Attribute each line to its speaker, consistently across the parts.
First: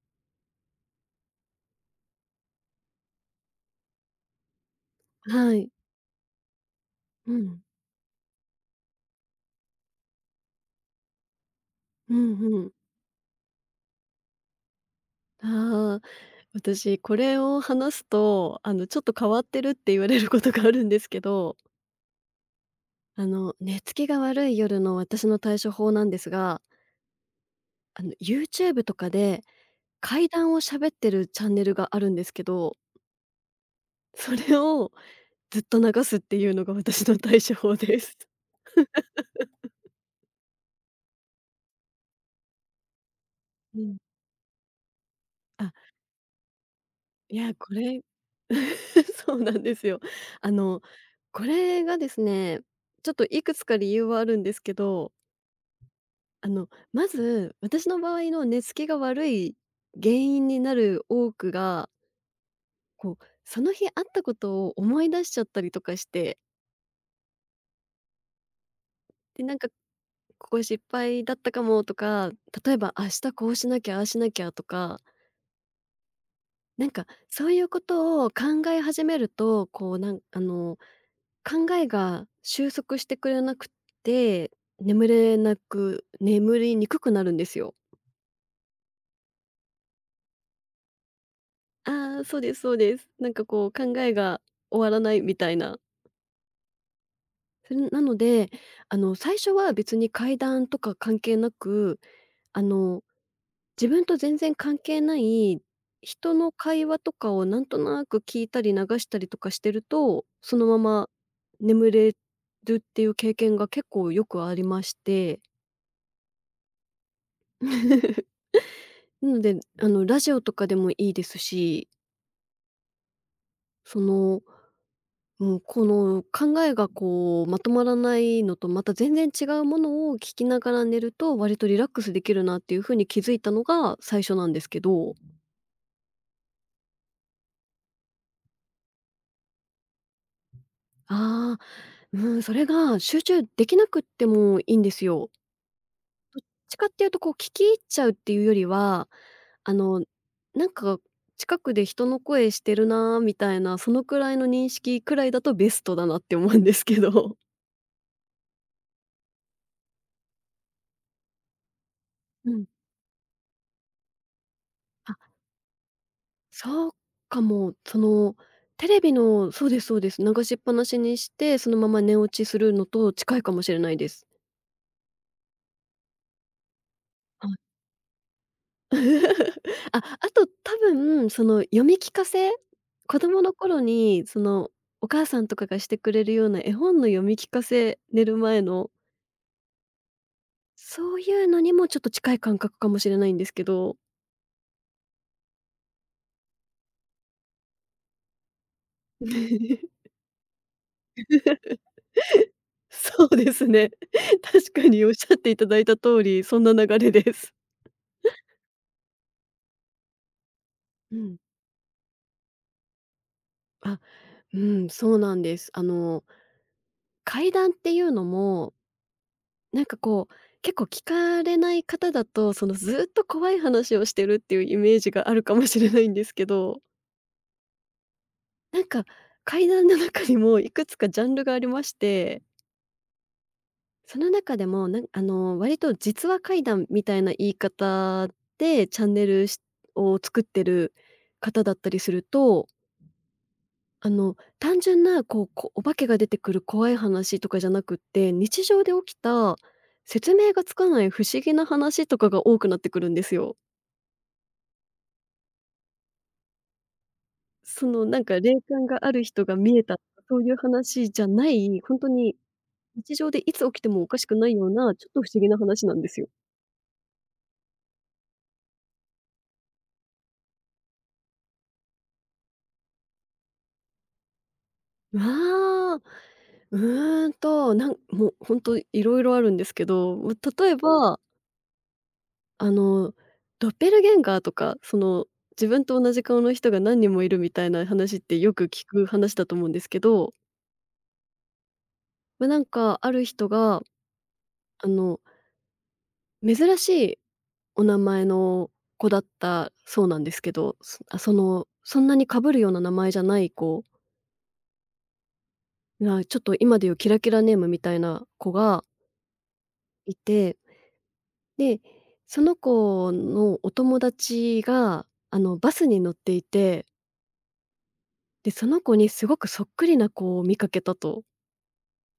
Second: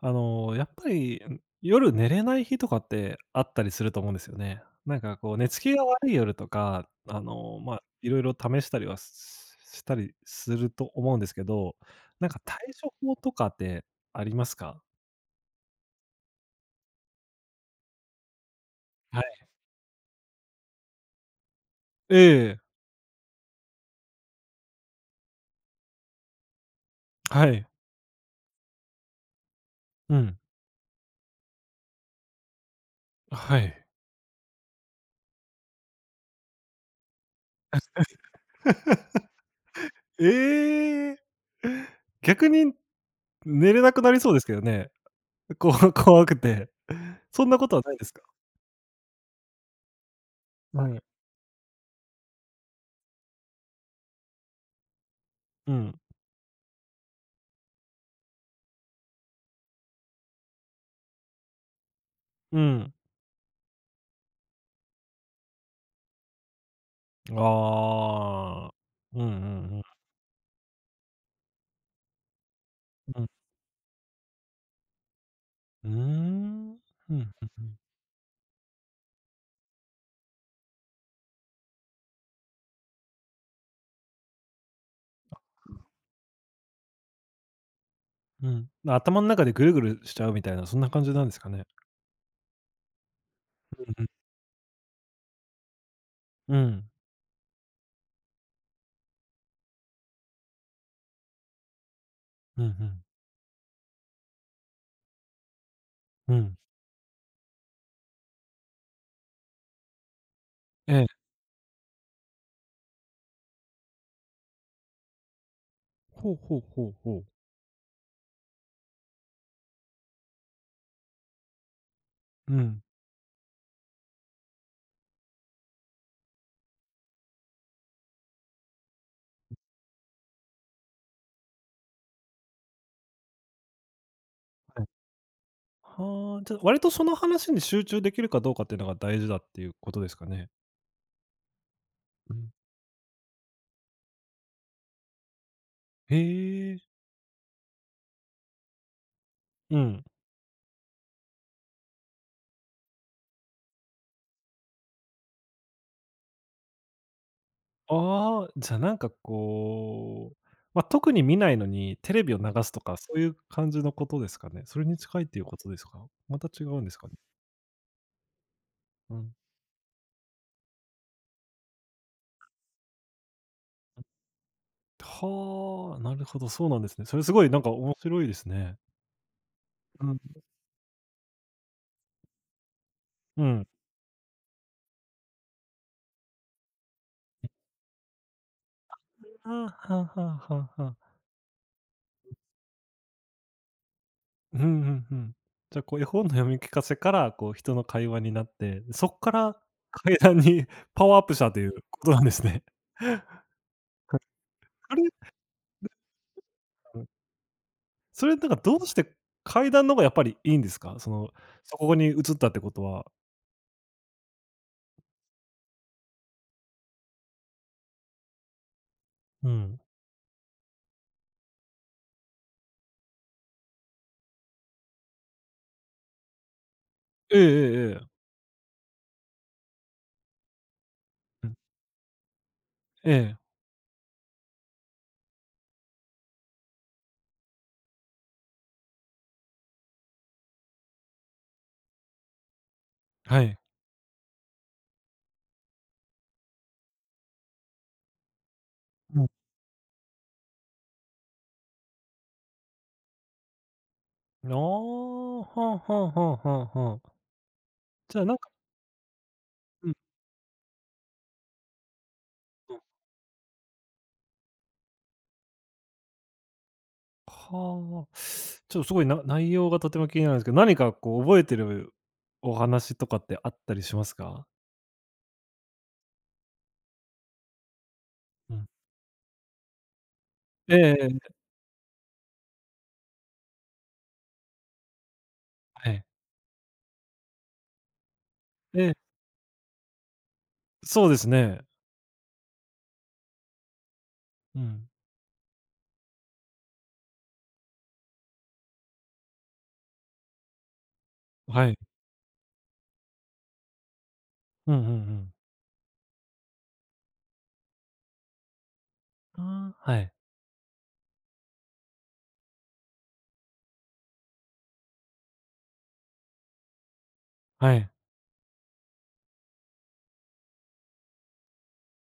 Speaker 1: やっぱり、夜寝れない日とかってあったりすると思うんですよね。なんかこう、寝
Speaker 2: は
Speaker 1: つ
Speaker 2: い。
Speaker 1: きが悪い夜とか、
Speaker 2: うん。
Speaker 1: まあ、いろいろ試したりはしたりすると思うんですけど、
Speaker 2: う
Speaker 1: な
Speaker 2: ん
Speaker 1: んか
Speaker 2: う
Speaker 1: 対
Speaker 2: ん。
Speaker 1: 処法とかってありますか？
Speaker 2: ああ、私これを話すと、ちょっと
Speaker 1: は
Speaker 2: 変わ
Speaker 1: い。
Speaker 2: ってるって言われることがあるんですけど、
Speaker 1: ええ、
Speaker 2: 寝つきが悪い夜の私の対処法なんですが、
Speaker 1: はい。
Speaker 2: YouTube とかで
Speaker 1: う
Speaker 2: 怪
Speaker 1: ん。
Speaker 2: 談を喋ってるチャンネルがあるんですけど、
Speaker 1: はい。
Speaker 2: それをずっと流すっていうのが私の対処法です。
Speaker 1: ええ。逆に寝
Speaker 2: う
Speaker 1: れな
Speaker 2: ん。
Speaker 1: くなりそうですけどね。怖くて。
Speaker 2: い
Speaker 1: そん
Speaker 2: や、
Speaker 1: なこ
Speaker 2: こ
Speaker 1: とはない
Speaker 2: れ
Speaker 1: ですか？
Speaker 2: そうなんですよ。あの、
Speaker 1: はい。
Speaker 2: これがですね、ちょっといくつか理由はあるんですけど、
Speaker 1: うん。
Speaker 2: まず、私の場合の寝つきが悪い原因になる多くが、
Speaker 1: うん。
Speaker 2: こう、その日あったことを思い出しちゃったりとかして、
Speaker 1: ああ。うん
Speaker 2: で、なんか、
Speaker 1: うん
Speaker 2: ここ失敗だったかもとか、例えば明
Speaker 1: うん。う
Speaker 2: 日
Speaker 1: ん。
Speaker 2: こうしなきゃ、ああしなきゃとか、
Speaker 1: うーん。うん、
Speaker 2: なんか
Speaker 1: ふんふ
Speaker 2: そういう
Speaker 1: ん。
Speaker 2: ことを考え始めると、こう、なんあの考えが収束してくれなくて、眠りにくくなるんですよ。
Speaker 1: うん。頭ん中でぐるぐるしちゃうみたいな、そんな感じなんですかね？
Speaker 2: ああ、そうですそうです。なんかこう
Speaker 1: うん
Speaker 2: 考
Speaker 1: うん。
Speaker 2: えが終わらないみたいな。
Speaker 1: うん。
Speaker 2: それなので、あの最初は別に階段とか関係なく、あ
Speaker 1: うんう
Speaker 2: の
Speaker 1: ん。
Speaker 2: 自分と全然関係ない人
Speaker 1: う
Speaker 2: の
Speaker 1: ん。
Speaker 2: 会話とかをなんとなく聞いたり流したりとかしてると、そのま
Speaker 1: え
Speaker 2: ま
Speaker 1: え。
Speaker 2: 眠れるっていう経験が結構よくありまして。
Speaker 1: ほうほうほうほう。
Speaker 2: なので、ラジオとかでもいいですし、
Speaker 1: うん。
Speaker 2: その、うん、この考えがこうまとまらないのとまた全然違うものを聞きながら寝ると割とリラックスできるなっていう風に気づいたのが最初なんですけ
Speaker 1: はい。
Speaker 2: ど、
Speaker 1: はあ、じゃ、割とその話に集中できるかどうかっていうのが大事だっていうことですかね？
Speaker 2: ああ、う
Speaker 1: う
Speaker 2: ん、
Speaker 1: ん。
Speaker 2: それが集中できなくってもいいんですよ。どっ
Speaker 1: へ
Speaker 2: ちかっ
Speaker 1: え。
Speaker 2: ていうとこう聞き入っちゃうっていうよりは、あ
Speaker 1: う
Speaker 2: の、
Speaker 1: ん。
Speaker 2: なんか近くで人の声してるなーみたいな、そのくらいの認識くらいだとベストだなって思うんですけど。
Speaker 1: ああ、じゃ、なんかこう、ま、特に見ないのに、テレビを 流
Speaker 2: うん。
Speaker 1: すとか、そういう感じのことですかね？それに近いっていうことですか？また違うん
Speaker 2: そう
Speaker 1: ですかね？
Speaker 2: かも。その、テレビ
Speaker 1: うん。
Speaker 2: のそうですそうです、流しっぱなしにして、そのまま寝落ちするのと近いかもしれないです。
Speaker 1: はあ、なるほど、そうなんですね。それすご
Speaker 2: は
Speaker 1: い
Speaker 2: い
Speaker 1: なんか面白いですね。
Speaker 2: あ、
Speaker 1: うん。
Speaker 2: あと多分、その、読み聞かせ、子供
Speaker 1: う
Speaker 2: の
Speaker 1: ん。
Speaker 2: 頃に、その、お母さんとかがしてくれるような絵本の読み聞かせ、寝る前の、
Speaker 1: ああ、はあはあはあはあ。
Speaker 2: そういうのにもちょっと近い感覚かもしれないんですけど。
Speaker 1: うんうんうん。じゃあ、こう絵本の読み聞かせから、こう人の会話になって、そっから 階段に パワーアップしたということなんですね。は
Speaker 2: そうですね。
Speaker 1: い。
Speaker 2: 確か
Speaker 1: あれ
Speaker 2: に
Speaker 1: う
Speaker 2: おっし
Speaker 1: ん
Speaker 2: ゃっていただいた通り、そんな流れです。
Speaker 1: それ、なんか、どうして階段の方がやっぱりいいんですか？そ
Speaker 2: う
Speaker 1: の、
Speaker 2: ん。
Speaker 1: そこに移ったってことは。
Speaker 2: あうん、そうなんです。階談っていうのも、
Speaker 1: うん。
Speaker 2: なんかこう、結構聞かれない方だと、そのずっと怖い話をしてるっていうイメージがあるかもしれないんですけど、
Speaker 1: ええええええ。
Speaker 2: なんか階談の中にもいくつかジャンル
Speaker 1: う
Speaker 2: が
Speaker 1: ん。
Speaker 2: ありまして、
Speaker 1: ええ、
Speaker 2: その中でも、なんあの、割と実話怪談みたいな言い方でチャンネルしを作ってる方だったりすると
Speaker 1: はい。
Speaker 2: 単純なこう、お化けが出てくる怖い話とかじゃなくって、日常で起き
Speaker 1: うん。
Speaker 2: た説明がつかない不思議な話とかが多くなってくるんですよ。
Speaker 1: ああ、はあはあはあはあはあ。
Speaker 2: その、
Speaker 1: じ
Speaker 2: な
Speaker 1: ゃ
Speaker 2: ん
Speaker 1: あ、なん
Speaker 2: か
Speaker 1: か。
Speaker 2: 霊感がある人が見え
Speaker 1: うん。
Speaker 2: たとか、そういう話じゃない、本当に日常でいつ起きてもおかしくないような、ちょっと不思議な話なんですよ。
Speaker 1: はあ。ちょっとすごいな内容がとても気になるんですけど、何かこう覚えてるお話とかってあったりしますか？
Speaker 2: ああ、うーんと、なんもう
Speaker 1: う
Speaker 2: ほ
Speaker 1: ん。
Speaker 2: いろいろあるんですけど、ま例
Speaker 1: え
Speaker 2: え
Speaker 1: ええ
Speaker 2: ば
Speaker 1: え、
Speaker 2: あの、ドッペルゲンガーとか、その、自分
Speaker 1: は
Speaker 2: と
Speaker 1: い。
Speaker 2: 同じ顔の人が何人もいるみたいな話ってよく
Speaker 1: え
Speaker 2: 聞く
Speaker 1: え、
Speaker 2: 話だと思うんですけど、
Speaker 1: そうですね。
Speaker 2: まあ、なんかある人が、
Speaker 1: う
Speaker 2: あ
Speaker 1: ん。
Speaker 2: の、珍しいお名前の子だったそうなんですけど、その、
Speaker 1: はい。
Speaker 2: そんなにかぶるような名前じゃない子
Speaker 1: うんうんうん。
Speaker 2: が、ちょっと今でいうキラキラネームみたいな子が
Speaker 1: ああ、はい。
Speaker 2: いて、で、その子のお友達が、バスに乗っていて
Speaker 1: はい。
Speaker 2: で、その子にすごくそっくりな子を見かけたと。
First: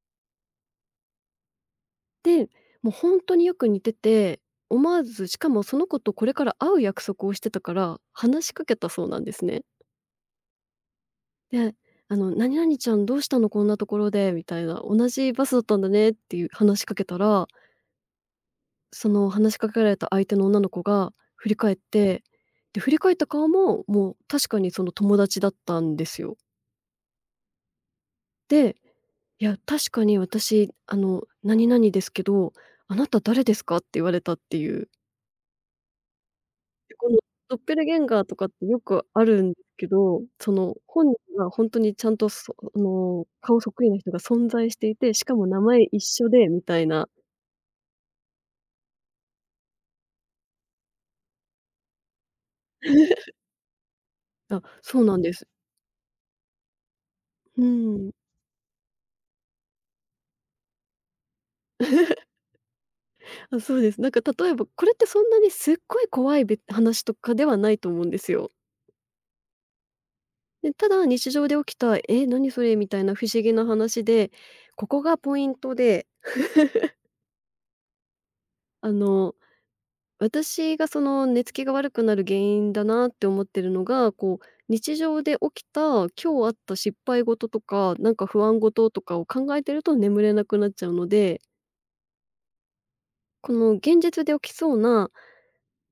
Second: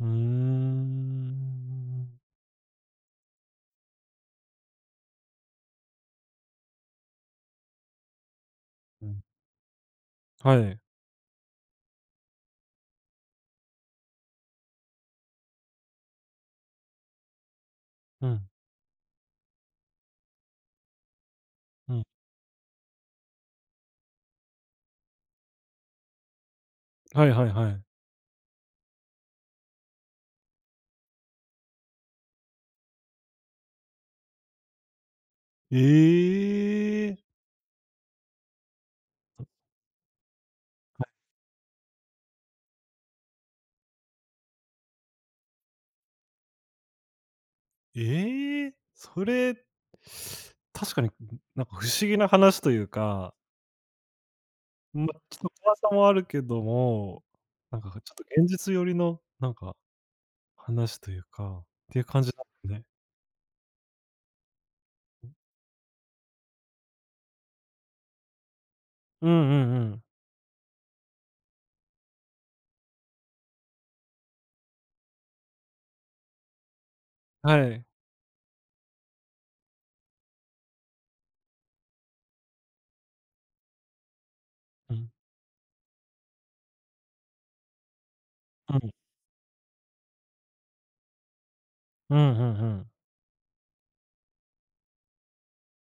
Speaker 1: うーん。
Speaker 2: で、もうほんとによく似てて、思わず、しかもその子とこれから会う約束をしてたから、話しかけたそ
Speaker 1: う
Speaker 2: うな
Speaker 1: ん。
Speaker 2: んですね。
Speaker 1: はい。
Speaker 2: で、「何々ちゃんどうしたのこんなところで」みたいな「同じバスだったんだね」っていう話しかけたら、
Speaker 1: うん、
Speaker 2: その話しかけられた相手の女の子が振り返っ
Speaker 1: うん。
Speaker 2: て、で、振り返った顔も、もう確かにその友達だったんですよ。
Speaker 1: はいはいはい。
Speaker 2: でいや、確かに私、「何々ですけど、あなた誰ですか？」って言われたっていう。
Speaker 1: え
Speaker 2: で、この
Speaker 1: え、
Speaker 2: ドッペルゲンガーとかってよくあるんですけど、その、本人が本当にちゃんと、そあの、顔そっくりな人が存在していて、しかも名前一緒でみたいな。
Speaker 1: ええ、それ、確かに、なんか不思議な話というか、
Speaker 2: あ、そう
Speaker 1: ま、
Speaker 2: なんで
Speaker 1: ち
Speaker 2: す。
Speaker 1: ょっと怖さもあるけども、
Speaker 2: う
Speaker 1: なんかちょっ
Speaker 2: ん。
Speaker 1: と現実寄りの、なんか話というか、っていう感じなんね。
Speaker 2: あ、そうです。なんか例えば、これってそんなにすっごい怖い話とかではないと思うんですよ。
Speaker 1: うんうんうん。
Speaker 2: で、ただ日常で起きた「え、何それ」みたいな不思議な話で、ここがポイントで
Speaker 1: はい。
Speaker 2: あの、私がその寝つきが悪くなる原因だなって思ってるのが、こう、
Speaker 1: う
Speaker 2: 日
Speaker 1: ん、
Speaker 2: 常で起きた、今日あった失敗事とか、なんか不安
Speaker 1: う
Speaker 2: 事
Speaker 1: ん、
Speaker 2: とかを考えてると眠れなくなっちゃうので、
Speaker 1: うんうんうん。
Speaker 2: この現実で起きそうな、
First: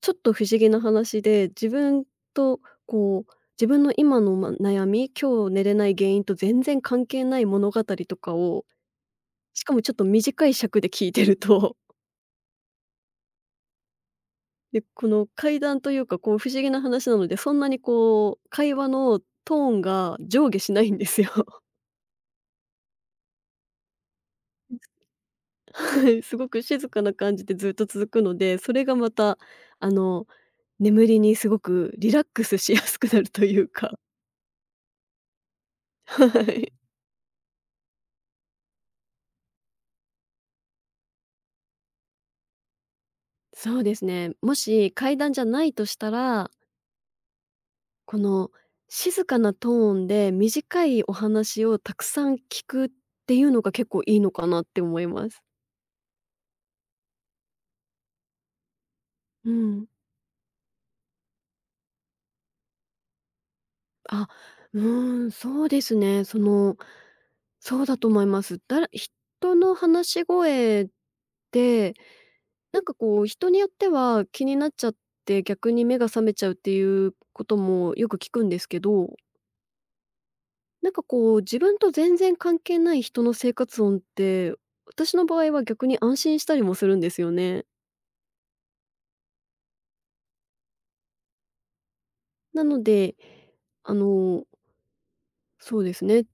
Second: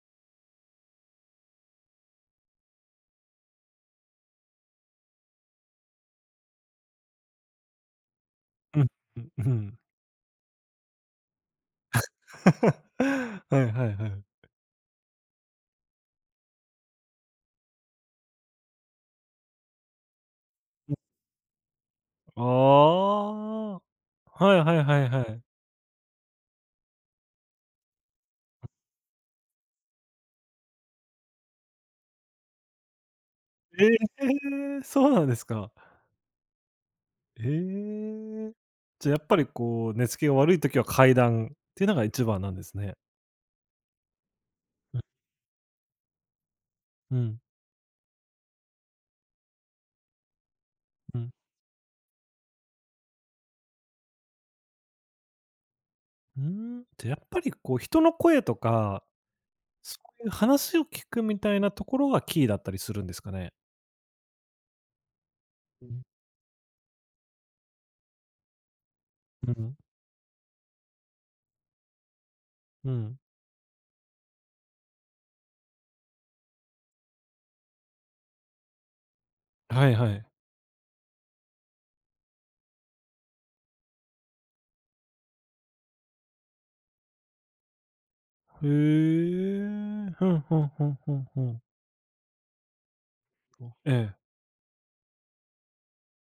Speaker 2: ちょっと不思議な話で、自分とこう、自分の今の、ま、悩み、今日寝れない原因と全然関係ない物語とかを、
Speaker 1: うん、うん、う
Speaker 2: しか
Speaker 1: ん。
Speaker 2: もちょっと短い尺で聞いてると
Speaker 1: はいはいはい。
Speaker 2: で、この階段というか、こう、不思議な話なので、そんなにこう、会話のトーンが上下しないんですよ。
Speaker 1: ああ。はいはいはいはい。
Speaker 2: はい、すごく静かな感じでずっと続くので、それがまた、あの、眠りにすごくリラックスしやすくなるという
Speaker 1: え
Speaker 2: か、
Speaker 1: え、そうなんですか。
Speaker 2: はい。
Speaker 1: ええ。じゃ、やっぱりこう、寝つきが悪いときは階段っていうのが一番なんですね。
Speaker 2: そうですね。もし
Speaker 1: うん、
Speaker 2: 階段じゃないとしたら、
Speaker 1: うん、
Speaker 2: この静かなトーンで短いお
Speaker 1: うん。
Speaker 2: 話をたくさん聞くっていうのが結構いいのかなって思います。
Speaker 1: うーん。じゃ、やっぱりこう、人の声とか、
Speaker 2: うん。
Speaker 1: そういう話を聞くみたいなところがキーだったりするんですかね？
Speaker 2: あ、うーん、そうで
Speaker 1: う
Speaker 2: す
Speaker 1: ん、
Speaker 2: ね。その、そうだと思います。だら
Speaker 1: う
Speaker 2: 人の
Speaker 1: ん、
Speaker 2: 話し声って、なん
Speaker 1: う
Speaker 2: か
Speaker 1: ん。
Speaker 2: こう、人によっては気になっちゃって、逆に目が覚めちゃうっていうこともよく聞くんですけど、
Speaker 1: はいはい。
Speaker 2: なんかこう、自分と全然関係ない人の生活音って、私の場合は逆に安心したりもするんですよね。
Speaker 1: へえ。ふんふんふんふんふん。
Speaker 2: なので、あ
Speaker 1: ええ。
Speaker 2: の、そうですね。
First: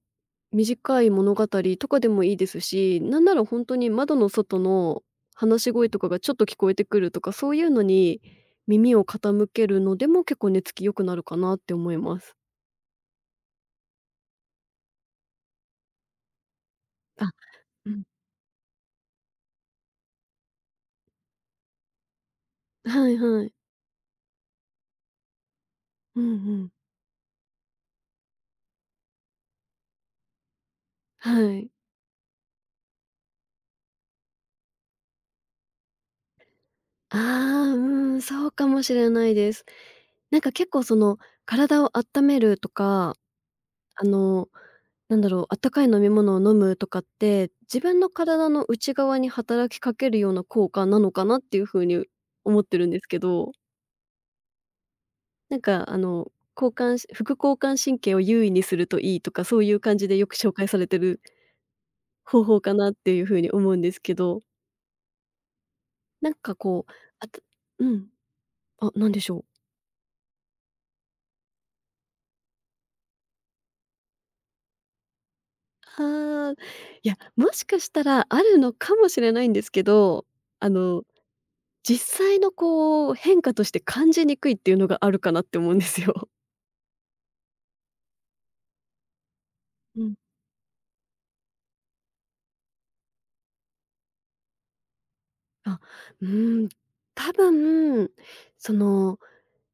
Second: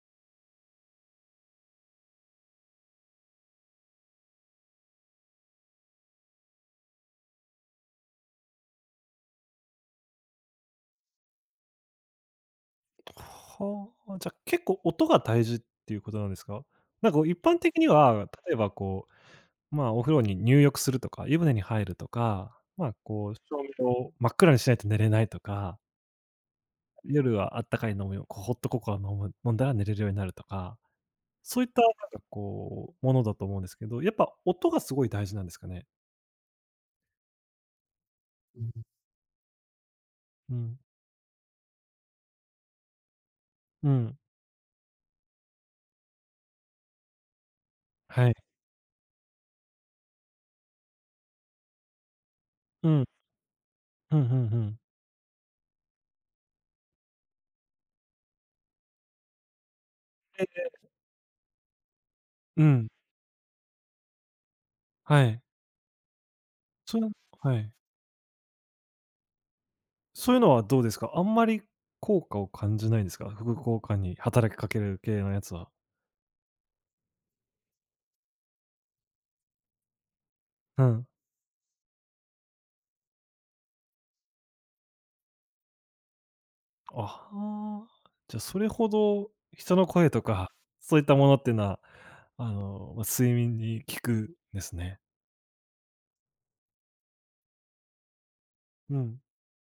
Speaker 2: 短い物語とかでもいいですし、なんなら本当に窓の外の話し声とかがちょっと聞こえてくるとか、そういうのに耳を傾けるのでも結構寝つき良くなるかなって思います。
Speaker 1: はあ、じゃ、結構音が大事っていうことなんですか？なんかこう
Speaker 2: あ、
Speaker 1: 一般的に
Speaker 2: うん。
Speaker 1: は、例えばこう、まあ、お風呂に入浴するとか、湯船に入るとか、まあ、
Speaker 2: はい
Speaker 1: こう照
Speaker 2: はい。
Speaker 1: 明を真っ暗にしないと寝れないとか、
Speaker 2: うんうん。
Speaker 1: 夜はあったかい飲みを、こうホットココア飲んだら寝れるようになるとか、
Speaker 2: は
Speaker 1: そうい
Speaker 2: い。
Speaker 1: ったなんかこう、ものだと思うんですけど、やっぱ音がすごい大事なんですかね？
Speaker 2: ああ、うん、そう
Speaker 1: う
Speaker 2: か
Speaker 1: ん。
Speaker 2: もしれないです。なんか
Speaker 1: う
Speaker 2: 結
Speaker 1: ん。
Speaker 2: 構その体を温めるとか
Speaker 1: う
Speaker 2: あ
Speaker 1: ん。
Speaker 2: の、なんだろう、あったかい飲み物を飲むとかって、自分の
Speaker 1: はい。
Speaker 2: 体の内側に働きかけるような効果なのかなっていう風に思ってる
Speaker 1: う
Speaker 2: んで
Speaker 1: ん。
Speaker 2: すけど、
Speaker 1: うんうんうん。
Speaker 2: なんか交感し副交感神経を優位にするといいとか、そういう感じでよく
Speaker 1: え
Speaker 2: 紹介され
Speaker 1: え。
Speaker 2: てる方法
Speaker 1: う
Speaker 2: か
Speaker 1: ん。
Speaker 2: なっていう風に思うんですけど、
Speaker 1: はい。
Speaker 2: なんかこう、
Speaker 1: その
Speaker 2: あた
Speaker 1: はい。
Speaker 2: うん。あ、何でしょう。
Speaker 1: そういうのはどうですか？あんまり効果を感じないんですか？副交果に働きかける系のやつは。
Speaker 2: ああ、いや、もしかしたらあるのかもしれないんですけど、あ
Speaker 1: う
Speaker 2: の
Speaker 1: ん。
Speaker 2: 実際のこう、変化として感じにくいっていうのがあるかなって思うんですよ。
Speaker 1: ああ、じゃ、あそれほど人の
Speaker 2: う
Speaker 1: 声
Speaker 2: ん。
Speaker 1: とか、そういったものっていうのは、ま、睡眠に効くんですね。
Speaker 2: あ、うーん、多分、そ
Speaker 1: う
Speaker 2: の、
Speaker 1: ん、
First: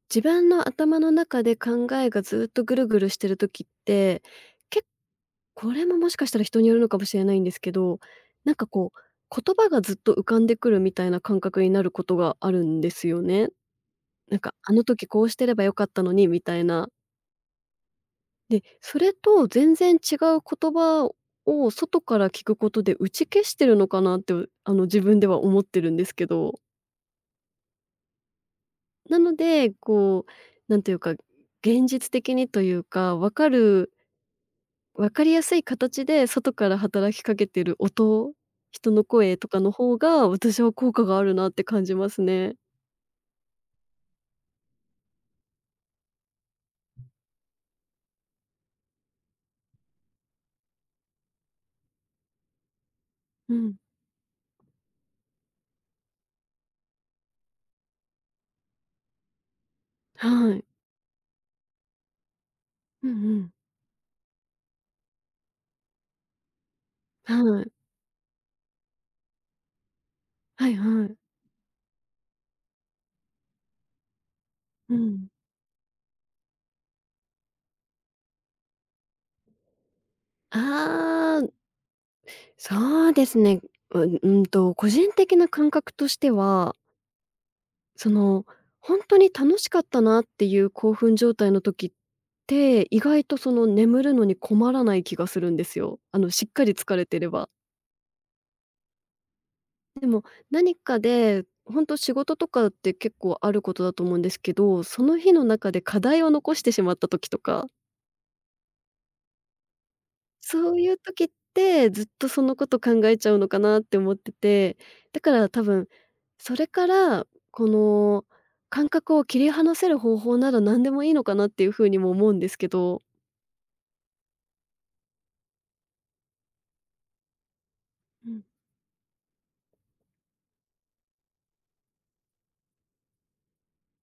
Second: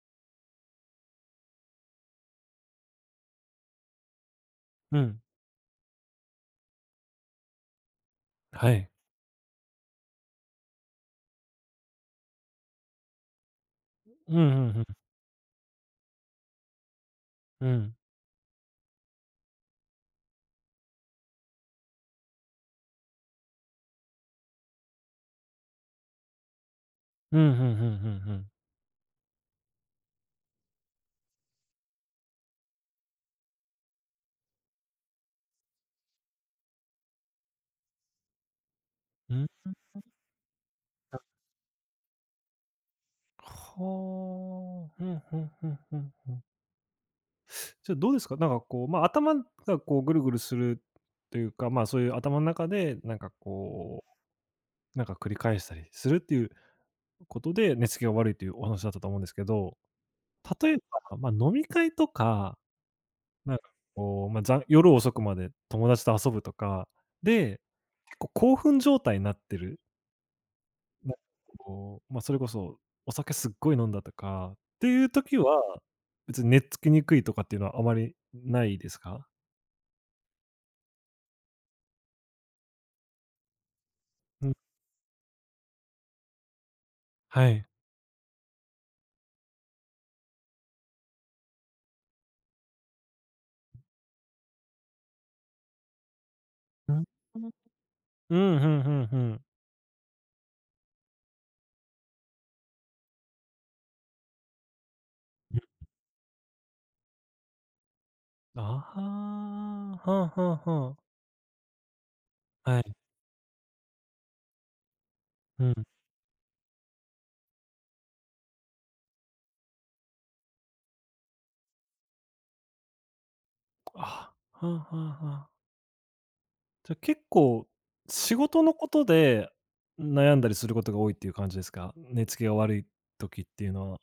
Speaker 2: 自分の頭の中で考えがずっとぐるぐるしてる時って、け
Speaker 1: うん、
Speaker 2: これももしかしたら人によるのかもしれないんですけど、なんか
Speaker 1: はい。
Speaker 2: こう、言葉がずっと浮かんでくるみたいな感覚になることがあるんですよね。
Speaker 1: う
Speaker 2: な
Speaker 1: ん
Speaker 2: ん
Speaker 1: う
Speaker 2: か、あの
Speaker 1: ん
Speaker 2: 時こうしてればよかったのにみたいな。
Speaker 1: うん、うん。
Speaker 2: で、それと全然違う言葉を外から聞くことで打ち消してるのかなって、自分では思ってるんですけど。
Speaker 1: うん、ふんふんふんふん。
Speaker 2: なので、こう、なんていうか、現実的にというか、分かりやすい形で外から働きかけてる音、人の
Speaker 1: う
Speaker 2: 声と
Speaker 1: ん。
Speaker 2: かの方が、私は効果があるなって感じますね。
Speaker 1: はあ、ふんふんふんふんふん。じゃ、どうですか？なんかこう、ま、頭がこうぐるぐるするというか、ま、そういう頭ん中で、なんか
Speaker 2: うん、
Speaker 1: こうなんか繰り返したりするっていうことで、寝つきが悪いというお話だったと思うんですけど、
Speaker 2: はい。
Speaker 1: 例えば、まあ、飲み会とか、
Speaker 2: うんうん。
Speaker 1: なんかこう、まあ、夜遅くまで友達と遊ぶとかで、
Speaker 2: はい。
Speaker 1: 結構興奮状態になってる、
Speaker 2: はいは
Speaker 1: なん
Speaker 2: い。
Speaker 1: かこう、まあ、それこそお酒すっごい飲んだとかって
Speaker 2: う
Speaker 1: いう
Speaker 2: ん。
Speaker 1: 時は、別に寝つきにくいとかっていうのはあまりないですか？
Speaker 2: ああ。そうですね。
Speaker 1: うん、
Speaker 2: 個人的な感覚としては、
Speaker 1: はい。
Speaker 2: その、本当に楽しかったなっていう興奮状態の時って、意外とその眠るのに困らない気がするんですよ。しっかり疲
Speaker 1: うん、
Speaker 2: れてれば。
Speaker 1: うん、ふんふんふん。
Speaker 2: 何かで、本当仕事とかって結構あることだと思うんですけど、その日の中で課題を残してしまった時とか
Speaker 1: ああ、はんはんは
Speaker 2: そういう
Speaker 1: ん、
Speaker 2: 時って、ずっとそのこと
Speaker 1: は
Speaker 2: 考
Speaker 1: い。
Speaker 2: えちゃうのかなって思ってて、だから多
Speaker 1: うん。
Speaker 2: 分、それから、この感覚を切り離せる方法なら何でもいいのかなっていうふうにも思うんですけど。
Speaker 1: あ、はあはあはあ。じゃ、結構、
Speaker 2: う
Speaker 1: 仕
Speaker 2: ん。
Speaker 1: 事のことで悩んだりすることが多いっていう感じですか？寝つきが悪い時っていうのは。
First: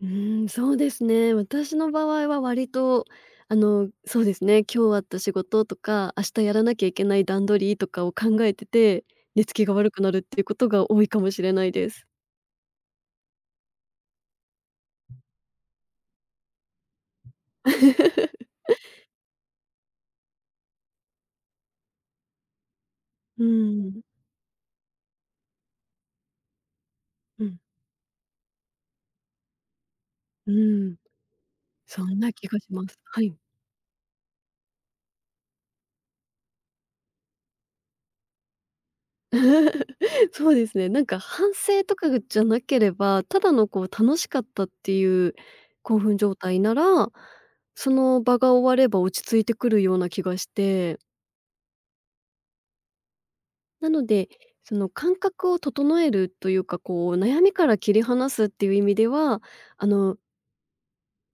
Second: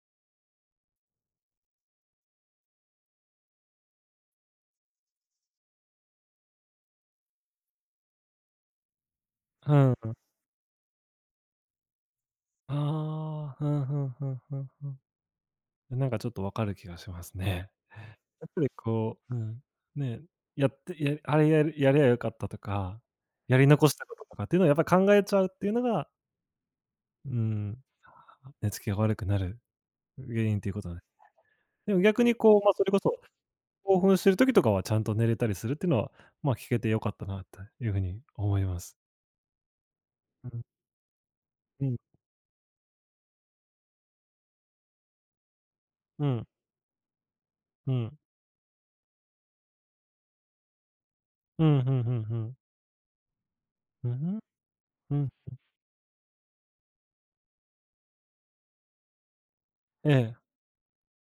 Speaker 2: そうですね。私の場合は割と、そうですね、今日あった仕事とか、明日やらなきゃいけない段取りとかを考えてて、寝つきが
Speaker 1: う
Speaker 2: 悪くな
Speaker 1: ん。
Speaker 2: るっていうことが多いかもしれないです。
Speaker 1: ああ、ふんふんふんふんふん。なんかちょっとわかる気がしますね。やっ ぱりこう、うん、ね、やってやあれやるやりゃ良かったとか、
Speaker 2: う
Speaker 1: やり残し
Speaker 2: ん。
Speaker 1: たこととかっていうのをやっぱり考えちゃうっていうのが、う
Speaker 2: うん。
Speaker 1: ん、寝つきが悪くなる原
Speaker 2: う
Speaker 1: 因ということな
Speaker 2: ん。
Speaker 1: んです。でも
Speaker 2: そん
Speaker 1: 逆
Speaker 2: な
Speaker 1: に
Speaker 2: 気
Speaker 1: こ
Speaker 2: が
Speaker 1: う、
Speaker 2: し
Speaker 1: まあ、
Speaker 2: ま
Speaker 1: それ
Speaker 2: す。
Speaker 1: こそ
Speaker 2: はい。
Speaker 1: 興奮してる時とかはちゃんと寝れたりするっていうのは、まあ、聞けてよかったなというふうに思います。
Speaker 2: そ
Speaker 1: う
Speaker 2: う
Speaker 1: ん、
Speaker 2: ですね、なんか反省
Speaker 1: う
Speaker 2: と
Speaker 1: ん、
Speaker 2: かじゃなければ、ただのこう楽しかったっていう興奮
Speaker 1: う
Speaker 2: 状
Speaker 1: ん、
Speaker 2: 態なら、そ
Speaker 1: うん、うん、
Speaker 2: の場が終われば落ち着いてくるような気がして、
Speaker 1: うんうんん。
Speaker 2: なの
Speaker 1: う
Speaker 2: で、
Speaker 1: ん、
Speaker 2: その
Speaker 1: う
Speaker 2: 感
Speaker 1: ん。
Speaker 2: 覚を整えるというか、こう悩みから切り離すっていう意味では、あ
Speaker 1: え
Speaker 2: の
Speaker 1: え、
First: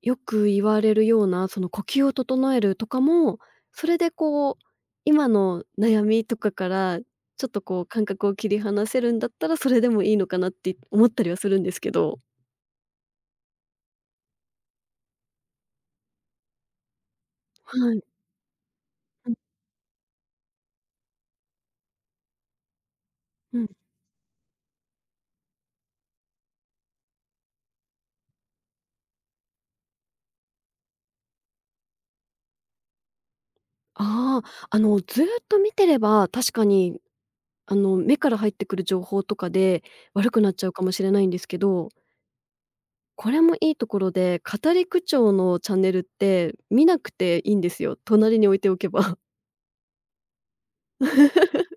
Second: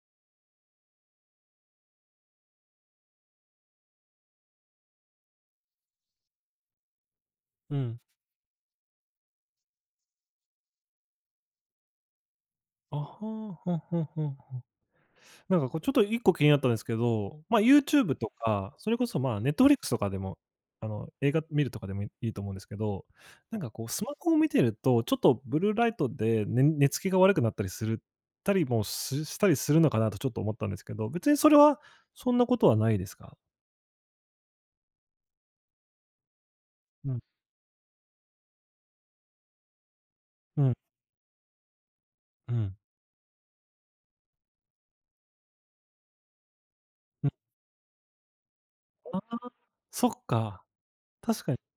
Speaker 2: よく言われるような、その呼吸を整えるとかも、それでこう、今の悩みとかから、ちょっと
Speaker 1: う
Speaker 2: こう
Speaker 1: ん。
Speaker 2: 感覚を切り離せるんだったら、それでもいいのかなって思ったりはするんですけど。
Speaker 1: あはあ、ふんふんふん。なんかこうちょっと1個気になったんですけど、まあ、
Speaker 2: はい。
Speaker 1: YouTube とか、それこそ、
Speaker 2: うん
Speaker 1: Netflix とかでも、映画見るとかでもいいと思うんですけど、
Speaker 2: う
Speaker 1: なん
Speaker 2: ん。
Speaker 1: かこうスマホを見てると、ちょっとブルーライトで寝つきが悪くなったりするたりもししたりするのかなとちょっと思ったんですけど、別にそれはそんなことはないですか？
Speaker 2: ああ、ずーっと見てれば、確かに、
Speaker 1: うん、
Speaker 2: 目から入ってくる情報とかで、悪くなっ
Speaker 1: う
Speaker 2: ちゃう
Speaker 1: ん、
Speaker 2: かもしれないんですけど、
Speaker 1: うん、
Speaker 2: これもいいところで、語り口調のチャンネルって見なく
Speaker 1: うん。
Speaker 2: ていいんですよ、隣に置いておけば。
Speaker 1: あ、そっか、確かに。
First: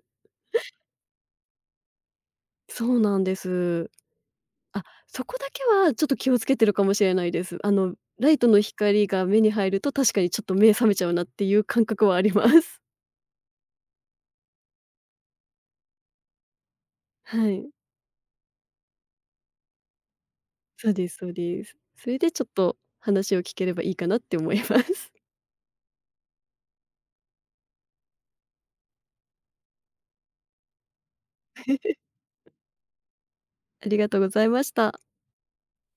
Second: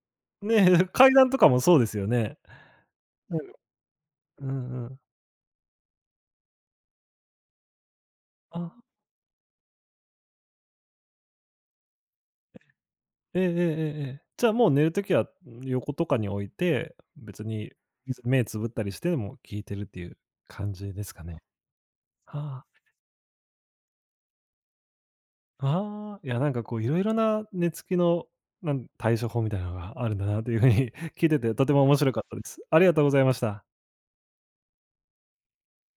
Speaker 1: ね、階段とかもそうですよね。
Speaker 2: そうなんで
Speaker 1: う
Speaker 2: す。
Speaker 1: ん、う
Speaker 2: あ、
Speaker 1: んうん。
Speaker 2: そこだけはちょっと気をつけてるかもしれないです。ライトの
Speaker 1: あ、
Speaker 2: 光が目に入ると確かにちょっと目覚めちゃうなっていう感覚はあります。
Speaker 1: ええええええ。じゃあもう寝るときは、横とかに置いて、別
Speaker 2: はい。
Speaker 1: に目つぶったりしても聞いてるっていう感
Speaker 2: そ
Speaker 1: じ
Speaker 2: う
Speaker 1: で
Speaker 2: で
Speaker 1: す
Speaker 2: す
Speaker 1: か
Speaker 2: そう
Speaker 1: ね。
Speaker 2: です。それでちょっ
Speaker 1: は
Speaker 2: と話を聞ければいいかなって思います。
Speaker 1: あ、ああ、いやなんかこういろいろな寝つきの、対処法みたいなのがあるんだなという風に 聞いててとても面 白かったです。ありがとうございました。
Speaker 2: ありがとうございました。